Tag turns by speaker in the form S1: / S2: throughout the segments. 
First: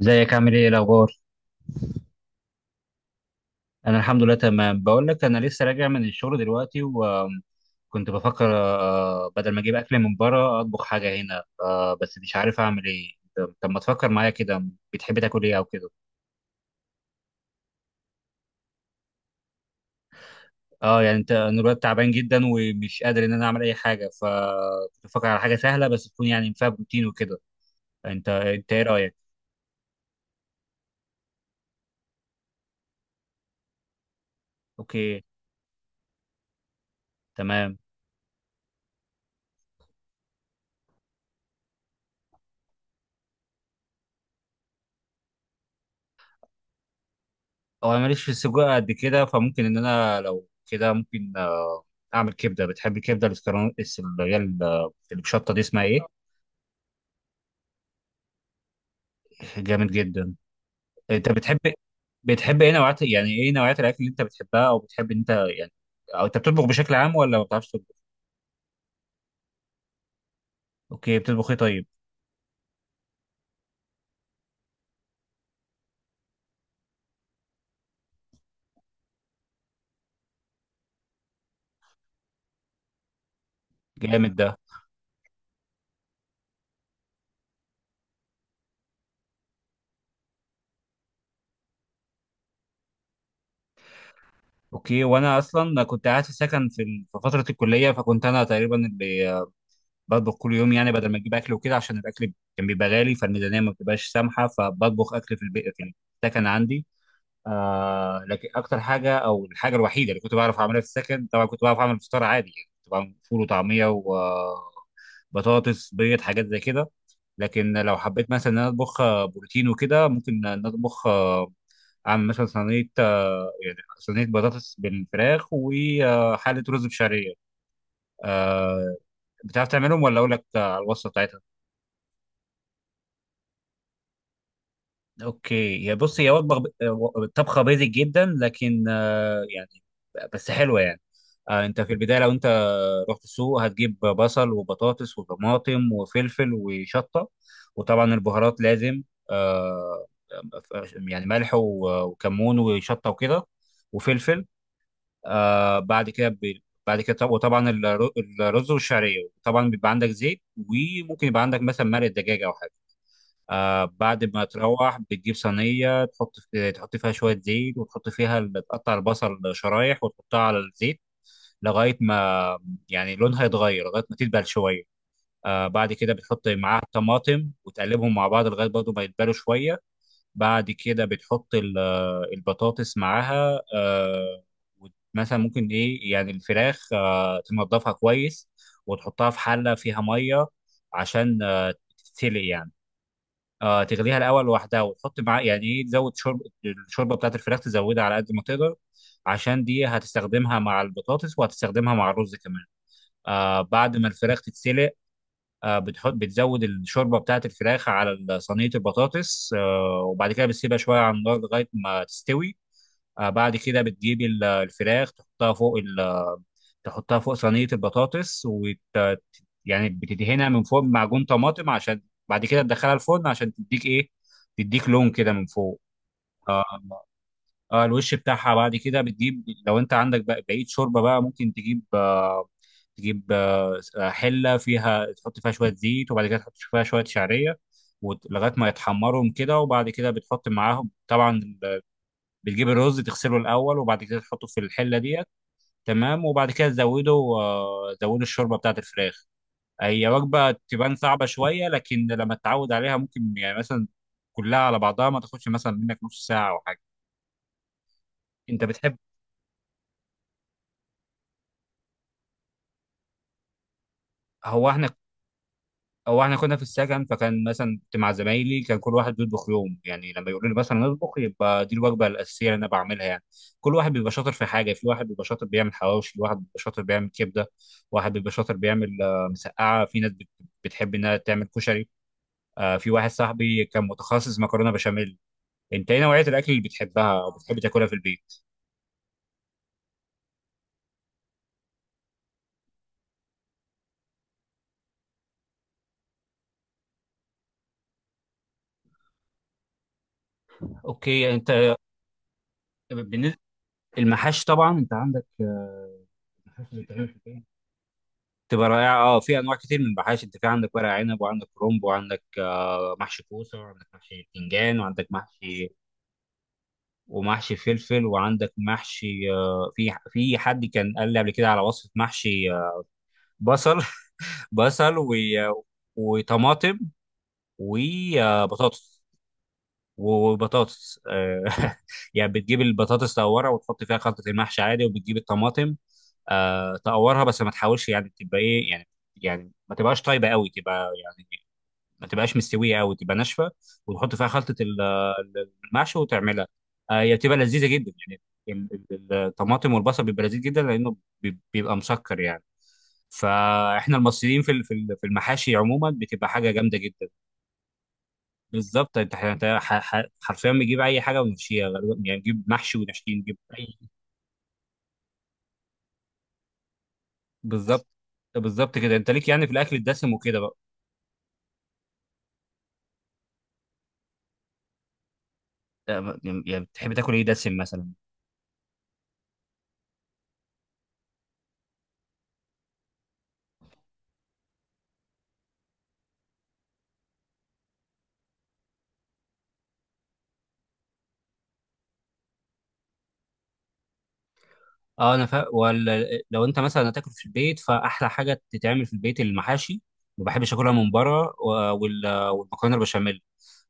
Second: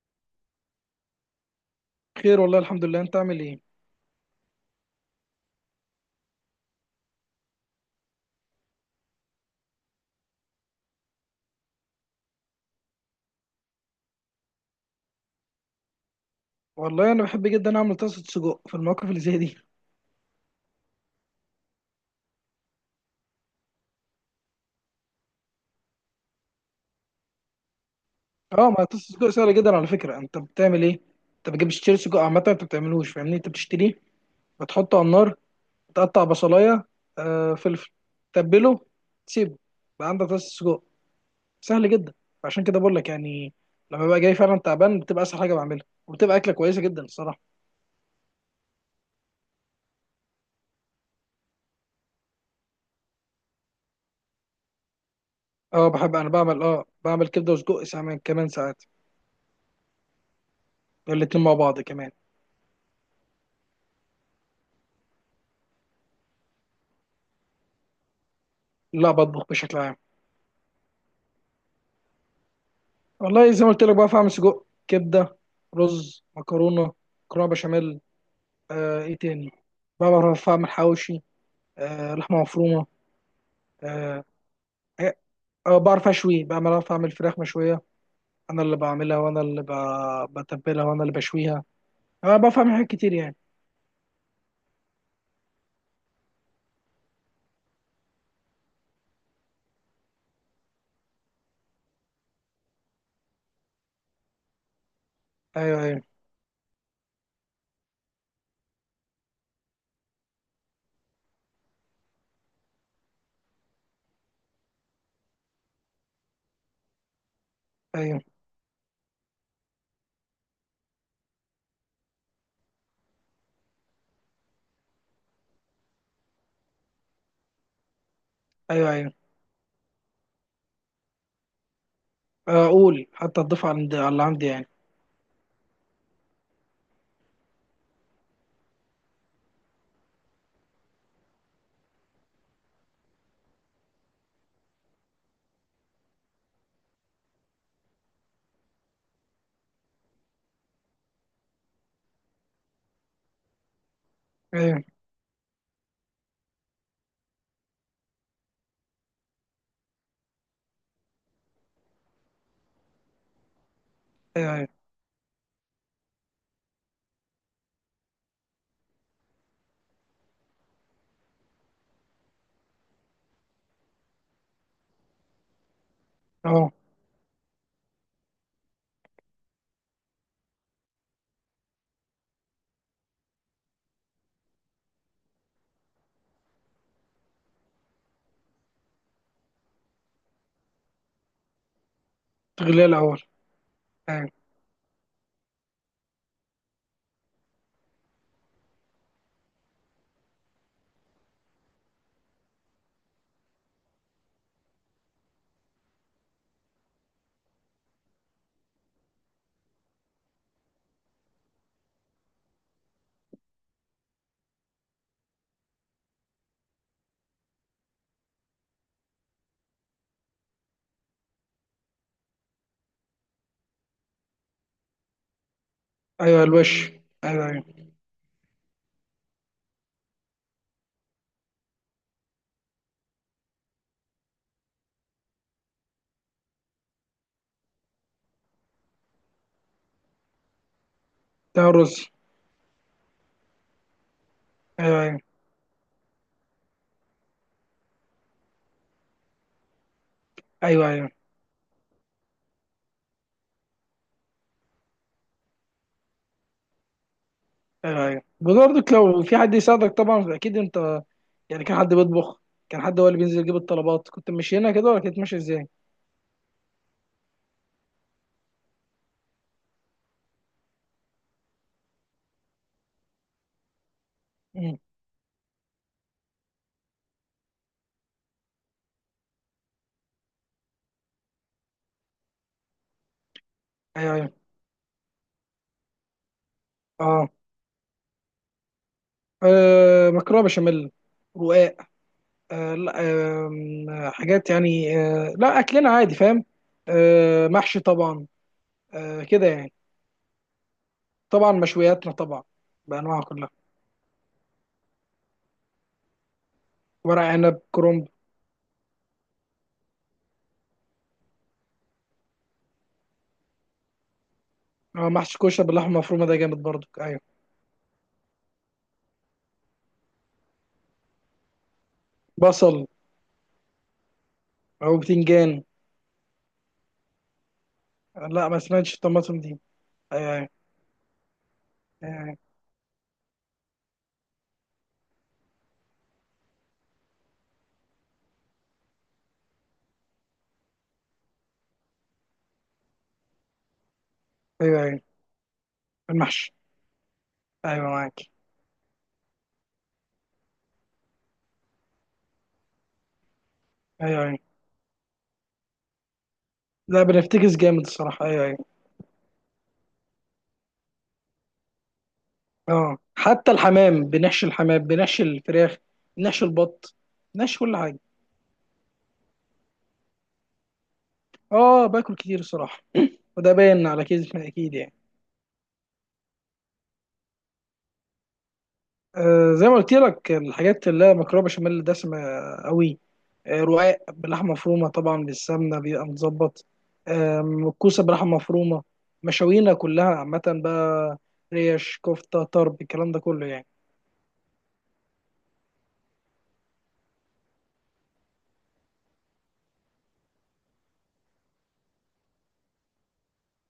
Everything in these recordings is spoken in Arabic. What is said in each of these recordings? S1: ازيك عامل ايه إيه الاخبار؟
S2: خير والله، الحمد لله. انت عامل ايه؟
S1: انا الحمد لله تمام. بقول لك انا لسه راجع من الشغل دلوقتي وكنت بفكر بدل ما اجيب اكل من بره اطبخ حاجه هنا، بس مش عارف اعمل ايه. طب ما تفكر معايا كده. بتحب تاكل ايه او كده؟
S2: والله انا بحب جدا اعمل طاسه سجق في المواقف اللي زي دي.
S1: اه يعني انا دلوقتي تعبان جدا ومش قادر ان انا اعمل اي حاجه، فكنت بفكر على حاجه سهله بس تكون يعني فيها بروتين وكده. انت
S2: اه،
S1: انت ايه
S2: ما طاسه
S1: رايك؟
S2: سجق سهله جدا على فكره. انت بتعمل ايه؟ انت بتجيب تشتري سجق عامه، انت بتعملوش؟ فاهمني؟ انت بتشتريه، بتحطه على
S1: اوكي.
S2: النار، تقطع بصلايه،
S1: تمام.
S2: فلفل، تبله، تسيبه، بقى عندك طاسه سجق. سهل جدا. عشان كده بقول لك يعني، لما ببقى جاي فعلا تعبان بتبقى اسهل حاجه بعملها، وبتبقى اكله كويسه جدا الصراحه.
S1: هو انا ماليش في السجق قد كده، فممكن ان انا لو كده ممكن، اعمل كبده. بتحب الكبده الاسكرون، اللي هي الشطه دي اسمها
S2: اه،
S1: ايه؟
S2: بحب انا بعمل كبده وسجق، ساعات كمان ساعات.
S1: جامد جدا. انت
S2: الاتنين مع
S1: بتحب،
S2: بعض كمان.
S1: بتحب ايه نوعات؟ يعني ايه نوعيات الاكل اللي انت بتحبها او بتحب إن انت يعني، او انت بتطبخ بشكل عام ولا ما بتعرفش تطبخ؟
S2: لا، بطبخ بشكل عام.
S1: اوكي، بتطبخ ايه طيب؟
S2: والله زي ما قلت لك بقى، فاهم، سجق، كبده، رز، مكرونه، مكرونه بشاميل. ايه تاني؟ بقى بعرف اعمل حواوشي، لحمه مفرومه. آه
S1: جامد ده.
S2: إيه، آه، بعرف اشوي، بقى بعرف اعمل فراخ مشويه. انا اللي بعملها، وانا اللي بتبلها، وانا اللي بشويها. انا بعرف اعمل حاجات كتير يعني.
S1: اوكي، وانا اصلا كنت قاعد في سكن في في فتره الكليه، فكنت انا تقريبا اللي بطبخ كل يوم، يعني بدل ما اجيب اكل وكده عشان الاكل كان بيبقى غالي فالميزانيه ما بتبقاش سامحه، فبطبخ اكل في البيت
S2: ايوه
S1: يعني.
S2: ايوه
S1: السكن عندي. آه لكن اكتر حاجه او الحاجه الوحيده اللي كنت بعرف اعملها في السكن، طبعا كنت بعرف اعمل فطار عادي يعني كنت بعمل فول وطعميه وبطاطس بيض حاجات زي كده. لكن لو
S2: ايوه
S1: حبيت مثلا ان انا اطبخ، بروتين وكده، ممكن ان أنا اطبخ، اعمل مثلا صينيه، يعني صينيه بطاطس بالفراخ وحاله رز بشعريه،
S2: ايوه
S1: آه،
S2: ايوه.
S1: بتعرف تعملهم ولا اقول لك على الوصفه بتاعتها؟
S2: اقول حتى اضيف على على اللي عندي يعني.
S1: اوكي، يا بص، هي وجبه طبخه بيزك جدا لكن آه، يعني بس حلوه يعني. انت في البدايه لو انت رحت السوق هتجيب بصل وبطاطس وطماطم وفلفل وشطه، وطبعا البهارات لازم، آه، يعني ملح وكمون وشطه وكده، وفلفل.
S2: ايوه
S1: آه، بعد كده بعد كده وطبعا الرز والشعريه طبعا بيبقى عندك زيت، وممكن يبقى عندك مثلا مرق دجاج او حاجه. آه بعد ما
S2: ايوه ايوه.
S1: تروح بتجيب صينية، تحط في تحط فيها شوية زيت وتحط فيها تقطع البصل شرايح وتحطها على الزيت لغاية ما يعني لونها يتغير، لغاية ما تدبل شوية. آه بعد كده بتحط
S2: اه،
S1: معاها الطماطم وتقلبهم مع بعض لغاية برضه ما يدبلوا شوية. بعد كده بتحط البطاطس معاها آه، مثلا ممكن إيه يعني الفراخ آه تنضفها كويس وتحطها في حلة فيها مية عشان آه، تتسلق يعني.
S2: تغليه الاول.
S1: آه تغليها
S2: ايوه
S1: الاول لوحدها وتحط معاه يعني ايه تزود شرب، الشوربه بتاعت الفراخ تزودها على قد ما تقدر عشان دي هتستخدمها مع البطاطس وهتستخدمها مع الرز كمان. آه بعد ما الفراخ تتسلق، آه بتحط بتزود الشوربه بتاعت الفراخ على صينيه البطاطس، آه وبعد كده بتسيبها شويه على النار لغايه ما تستوي. آه بعد كده بتجيب الفراخ تحطها فوق، تحطها فوق صينية البطاطس وت... يعني بتدهنها من فوق بمعجون طماطم، عشان بعد كده تدخلها الفرن عشان تديك ايه، تديك لون كده من فوق.
S2: ايوه
S1: آه,
S2: الوش. ايوه ايوه
S1: اه الوش بتاعها. بعد كده بتجيب لو انت عندك بقى بقية شوربة بقى، ممكن تجيب آه، تجيب آه حلة فيها، تحط فيها شوية زيت وبعد كده تحط فيها شوية شعرية، لغاية ما يتحمرهم كده، وبعد كده بتحط معاهم طبعا
S2: ده الرز.
S1: بتجيب الرز، تغسله الأول وبعد كده تحطه في الحلة
S2: ايوه ايوه
S1: دي. تمام، وبعد كده زودوا زودوا الشوربه بتاعت الفراخ. هي وجبه
S2: ايوه
S1: تبان
S2: ايوه
S1: صعبه شويه، لكن لما تتعود عليها ممكن يعني مثلا كلها على بعضها ما تاخدش مثلا منك نص ساعه او حاجه.
S2: ايوه
S1: انت
S2: برضك،
S1: بتحب،
S2: لو في حد يساعدك طبعا اكيد. انت يعني كان حد بيطبخ؟ كان حد هو اللي بينزل يجيب الطلبات؟ كنت ماشي
S1: هو
S2: هنا
S1: احنا
S2: كده ولا كنت ماشي ازاي؟
S1: هو احنا كنا في السكن، فكان مثلا كنت مع زمايلي، كان كل واحد بيطبخ يوم، يعني لما يقولوا لي مثلا اطبخ يبقى دي الوجبه الاساسيه اللي انا بعملها يعني. كل واحد بيبقى شاطر في حاجه،
S2: مم.
S1: في واحد بيبقى شاطر بيعمل حواوشي، واحد بيبقى شاطر بيعمل كبده، واحد بيبقى شاطر بيعمل، مسقعه، في ناس بتحب انها تعمل كشري، في واحد صاحبي كان
S2: ايوه ايوه.
S1: متخصص مكرونه بشاميل. انت ايه نوعيه الاكل اللي بتحبها
S2: اه،
S1: او بتحب تاكلها في البيت؟
S2: مكرونه بشاميل، رقاق. آه لا آه حاجات يعني، لا اكلنا عادي، فاهم؟ محشي طبعا، كده يعني.
S1: اوكي.
S2: طبعا
S1: انت
S2: مشوياتنا طبعا بانواعها
S1: بالنسبه،
S2: كلها.
S1: المحاشي طبعا انت عندك، المحاشي اللي بتتعمل في
S2: ورق
S1: البيت
S2: عنب، كرنب.
S1: تبقى رائعه. اه في انواع كتير من المحاشي، انت في عندك ورق عنب، وعندك كرنب، وعندك محشي كوسه، وعندك محشي باذنجان، وعندك
S2: محشي كوشه
S1: محشي،
S2: باللحمه المفرومه، ده جامد برضك. ايوه،
S1: ومحشي فلفل، وعندك محشي، في في حد كان قال لي قبل كده على وصفه محشي،
S2: بصل
S1: بصل.
S2: او
S1: بصل
S2: بتنجان.
S1: وطماطم
S2: لا، ما سمعتش
S1: وبطاطس،
S2: الطماطم دي. ايوه ايوه.
S1: وبطاطس. يعني
S2: أيوة.
S1: بتجيب البطاطس تقورها وتحط فيها خلطة المحشي عادي، وبتجيب الطماطم، تقورها بس ما تحاولش يعني تبقى ايه يعني، يعني ما تبقاش طيبة قوي، تبقى يعني ما تبقاش مستوية قوي، تبقى ناشفة، وتحط فيها خلطة
S2: ايوه ايوه
S1: المحشي وتعملها.
S2: المحشي.
S1: آه، هي بتبقى لذيذة
S2: ايوه
S1: جدا
S2: معاك.
S1: يعني. الطماطم والبصل بيبقى لذيذ جدا لأنه بيبقى مسكر يعني. فاحنا
S2: ايوه ايوه.
S1: المصريين في في المحاشي عموما بتبقى حاجة جامدة
S2: لا،
S1: جدا.
S2: بنفتكس جامد الصراحه. ايوه ايوه.
S1: بالظبط، انت حرفيا بيجيب اي حاجه ويمشيها غالبا، يعني نجيب محشي
S2: اه،
S1: ونشكي نجيب
S2: حتى
S1: اي.
S2: الحمام بنحشي، الحمام بنحشي الفراخ، بنحشي البط، بنحشي كل
S1: بالظبط.
S2: حاجه.
S1: بالظبط كده. انت ليك يعني في الاكل الدسم وكده بقى؟
S2: اه، باكل كتير الصراحه. وده باين على كيزي اكيد يعني.
S1: اه، يعني بتحب تاكل ايه دسم مثلا؟
S2: زي ما قلت لك، الحاجات اللي هي مكرونه بشاميل دسمه قوي. رقاق بلحمه مفرومه، طبعا بالسمنه بيبقى متظبط. الكوسه بلحمه مفرومه. مشاوينا كلها عامه بقى، ريش، كفته، طرب، الكلام ده كله يعني.
S1: اه انا فا... ولا لو انت مثلا هتاكل في البيت فاحلى حاجه تتعمل في البيت المحاشي، ما بحبش اكلها من بره، و... والمكرونه البشاميل،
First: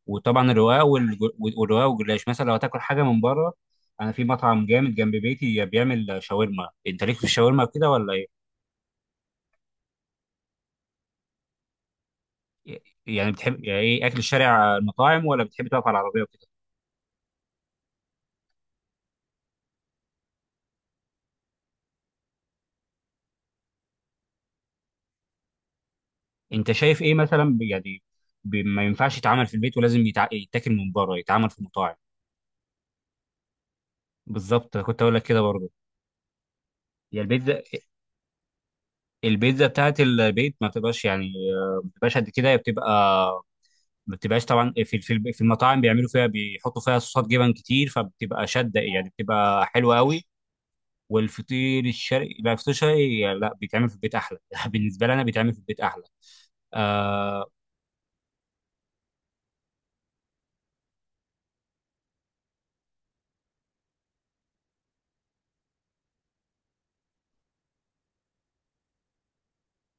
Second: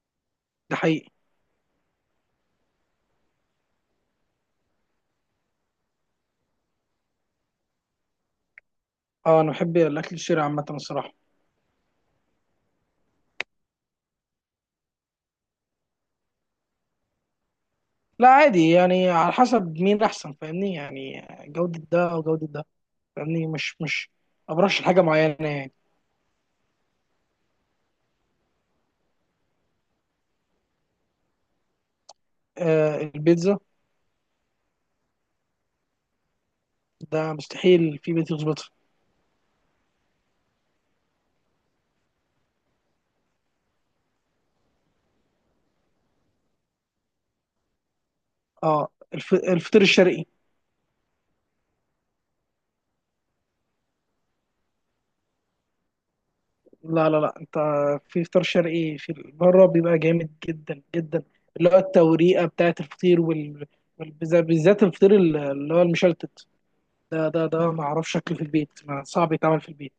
S1: وطبعا
S2: ده
S1: الرقاق
S2: حقيقي.
S1: والرقاق والجلاش. مثلا لو هتاكل حاجه من بره، انا في مطعم جامد جنب بيتي بيعمل شاورما. انت ليك في الشاورما كده ولا ايه؟
S2: اه، انا بحب الاكل الشرقي عامه الصراحه.
S1: يعني بتحب يعني ايه اكل الشارع، المطاعم، ولا بتحب تقف على العربيه وكده؟
S2: لا عادي يعني، على حسب مين احسن، فاهمني؟ يعني جوده ده او جوده ده، فاهمني؟ مش مش ما برشح حاجه معينه يعني.
S1: انت شايف ايه مثلا يعني ما ينفعش يتعمل في البيت ولازم يتع... يتاكل من بره، يتعمل في مطاعم؟
S2: البيتزا،
S1: بالظبط، كنت اقول لك كده برضه. هي
S2: ده
S1: البيتزا،
S2: مستحيل في بيت يظبطها.
S1: البيتزا بتاعت البيت ما بتبقاش يعني، آه، ما بتبقاش قد كده، هي بتبقى ما بتبقاش، طبعا في المطاعم بيعملوا فيها، بيحطوا فيها صوصات جبن كتير فبتبقى شاده
S2: اه،
S1: يعني، بتبقى
S2: الفطير
S1: حلوه قوي.
S2: الشرقي،
S1: والفطير الشرقي، لا الفطير الشرقي لا بيتعمل في البيت احلى. بالنسبه لي انا بيتعمل في البيت احلى،
S2: لا لا لا،
S1: آه،
S2: انت في فطار شرقي في بره بيبقى جامد جدا جدا اللي هو التوريقه بتاعت الفطير وال... بالذات الفطير اللي هو المشلتت، ده ما اعرفش شكله في البيت، ما صعب يتعمل في البيت.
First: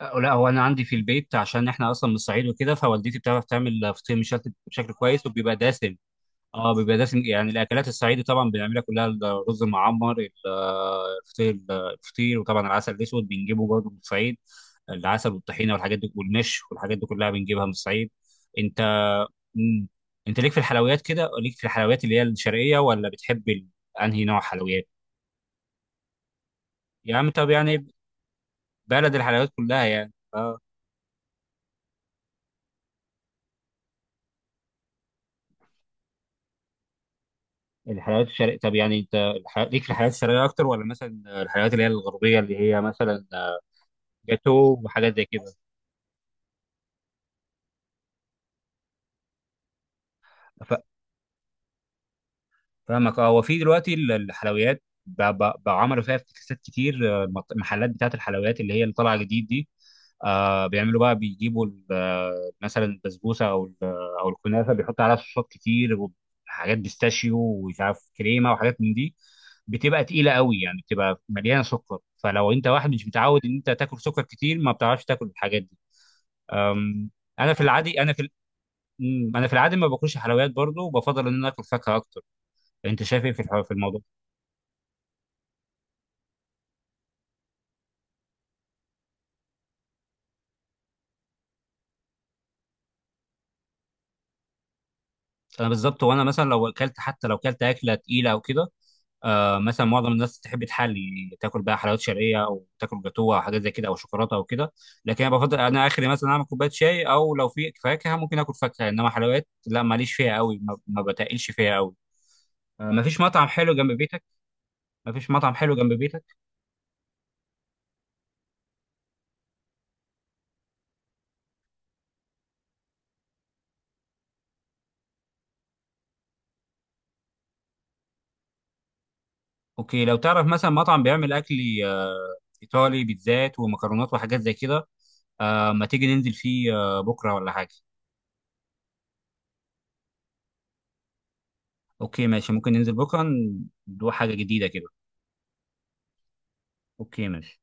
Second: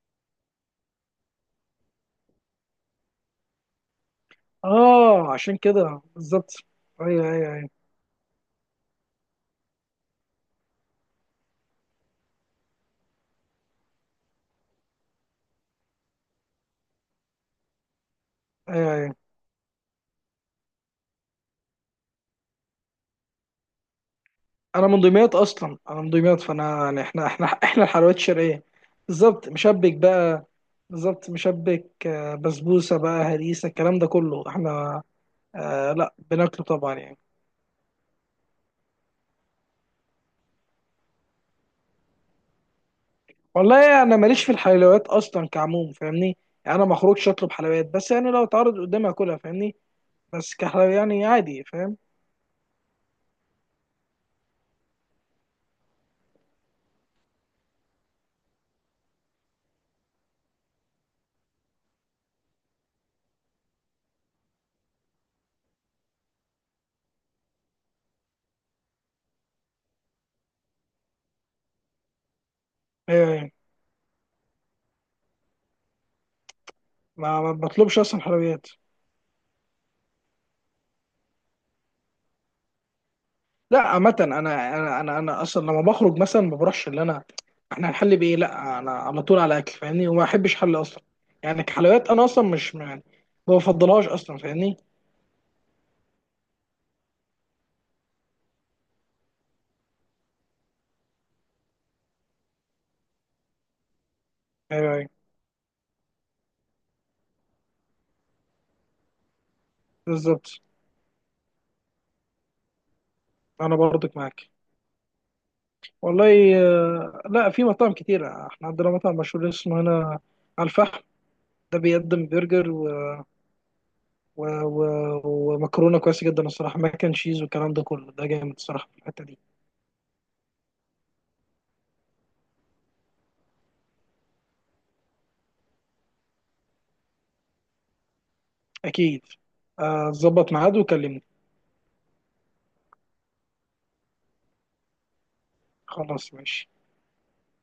S1: أه، لا هو انا عندي في البيت، عشان احنا اصلا من الصعيد وكده، فوالدتي بتعرف تعمل فطير مشلتت بشكل كويس
S2: اه،
S1: وبيبقى
S2: عشان
S1: دسم.
S2: كده بالظبط.
S1: اه بيبقى دسم.
S2: ايوه
S1: يعني
S2: ايوه ايوه
S1: الاكلات الصعيدي طبعا بنعملها كلها، الرز المعمر، الفطير، الفطير، وطبعا العسل الاسود بنجيبه برضه من الصعيد. العسل والطحينه والحاجات دي والنش والحاجات دي كلها بنجيبها من الصعيد. انت،
S2: ايوه ايوه.
S1: مم. انت ليك في الحلويات كده؟ ليك في الحلويات اللي هي الشرقيه ولا بتحب انهي نوع
S2: انا
S1: حلويات؟
S2: من دمياط اصلا، انا من دمياط، فانا يعني
S1: يا
S2: احنا
S1: عم،
S2: احنا
S1: طب
S2: احنا
S1: يعني
S2: الحلويات الشرقيه.
S1: بلد
S2: بالظبط،
S1: الحلويات كلها
S2: مشبك
S1: يعني
S2: بقى.
S1: آه.
S2: بالظبط مشبك، بسبوسه بقى، هريسه، الكلام ده كله احنا لا بناكله طبعا يعني.
S1: الحلويات الشرقية. طب يعني انت الح... ليك في الحلويات الشرقية اكتر ولا مثلا الحلويات اللي هي الغربية، اللي هي مثلا
S2: والله يعني انا ماليش في
S1: جاتو
S2: الحلويات
S1: وحاجات زي
S2: اصلا
S1: كده؟
S2: كعموم، فاهمني؟ يعني انا ما اخرجش اطلب حلويات، بس يعني لو اتعرض قدامي اكلها، فاهمني؟ بس كحلويات يعني عادي، فاهم؟
S1: فاهمك. اه هو في دلوقتي الحلويات بقوا عملوا فيها افتكاسات كتير. المحلات بتاعه الحلويات اللي هي اللي طالعه جديد دي، آه بيعملوا بقى بيجيبوا مثلا البسبوسه او او الكنافه، بيحطوا عليها صوصات كتير وحاجات بيستاشيو ومش عارف كريمه وحاجات من دي، بتبقى تقيله قوي يعني، بتبقى مليانه سكر، فلو انت واحد مش
S2: ايوه
S1: متعود
S2: ايوه.
S1: ان انت تاكل سكر كتير ما بتعرفش تاكل الحاجات دي. أم،
S2: ما ما
S1: انا في
S2: بطلبش
S1: العادي انا
S2: اصلا
S1: في
S2: حلويات.
S1: انا في العادي ما باكلش حلويات برضه، وبفضل ان انا اكل فاكهه اكتر. انت شايف ايه في في
S2: لا
S1: الموضوع؟
S2: عامة، انا اصلا لما بخرج مثلا ما بروحش. اللي انا احنا هنحل بايه؟ لا، انا على طول على اكل فاهمني، وما احبش حل اصلا. يعني كحلويات انا اصلا مش يعني ما بفضلهاش اصلا، فاهمني؟
S1: انا بالظبط، وانا مثلا لو اكلت، حتى لو اكلت اكله تقيله او كده، آه مثلا معظم الناس تحب تحلي، تاكل بقى حلويات شرقيه او تاكل جاتوه او حاجات زي كده او شوكولاته او كده،
S2: ايوه ايوه
S1: لكن انا بفضل انا اخري مثلا اعمل كوبايه شاي، او لو في فاكهه ممكن اكل فاكهه، انما حلويات لا ماليش فيها
S2: بالظبط.
S1: قوي، ما بتقلش فيها قوي. ما فيش مطعم حلو
S2: انا
S1: جنب
S2: برضك
S1: بيتك؟
S2: معاك.
S1: ما فيش مطعم حلو جنب بيتك؟
S2: والله لا، في مطاعم كتيرة. احنا عندنا مطعم مشهور اسمه هنا على الفحم، ده بيقدم برجر و... و... ومكرونة كويسة جدا الصراحة، ماك اند تشيز والكلام ده كله، ده جامد الصراحة في الحتة دي.
S1: اوكي، لو تعرف مثلا مطعم بيعمل اكل، آه، ايطالي، بيتزات ومكرونات وحاجات زي كده، آه ما تيجي ننزل فيه آه بكره ولا حاجه؟
S2: أكيد. ظبط ميعاد وكلمني.
S1: اوكي ماشي، ممكن ننزل بكره، ندوق حاجه جديده كده.
S2: خلاص، ماشي.
S1: اوكي ماشي.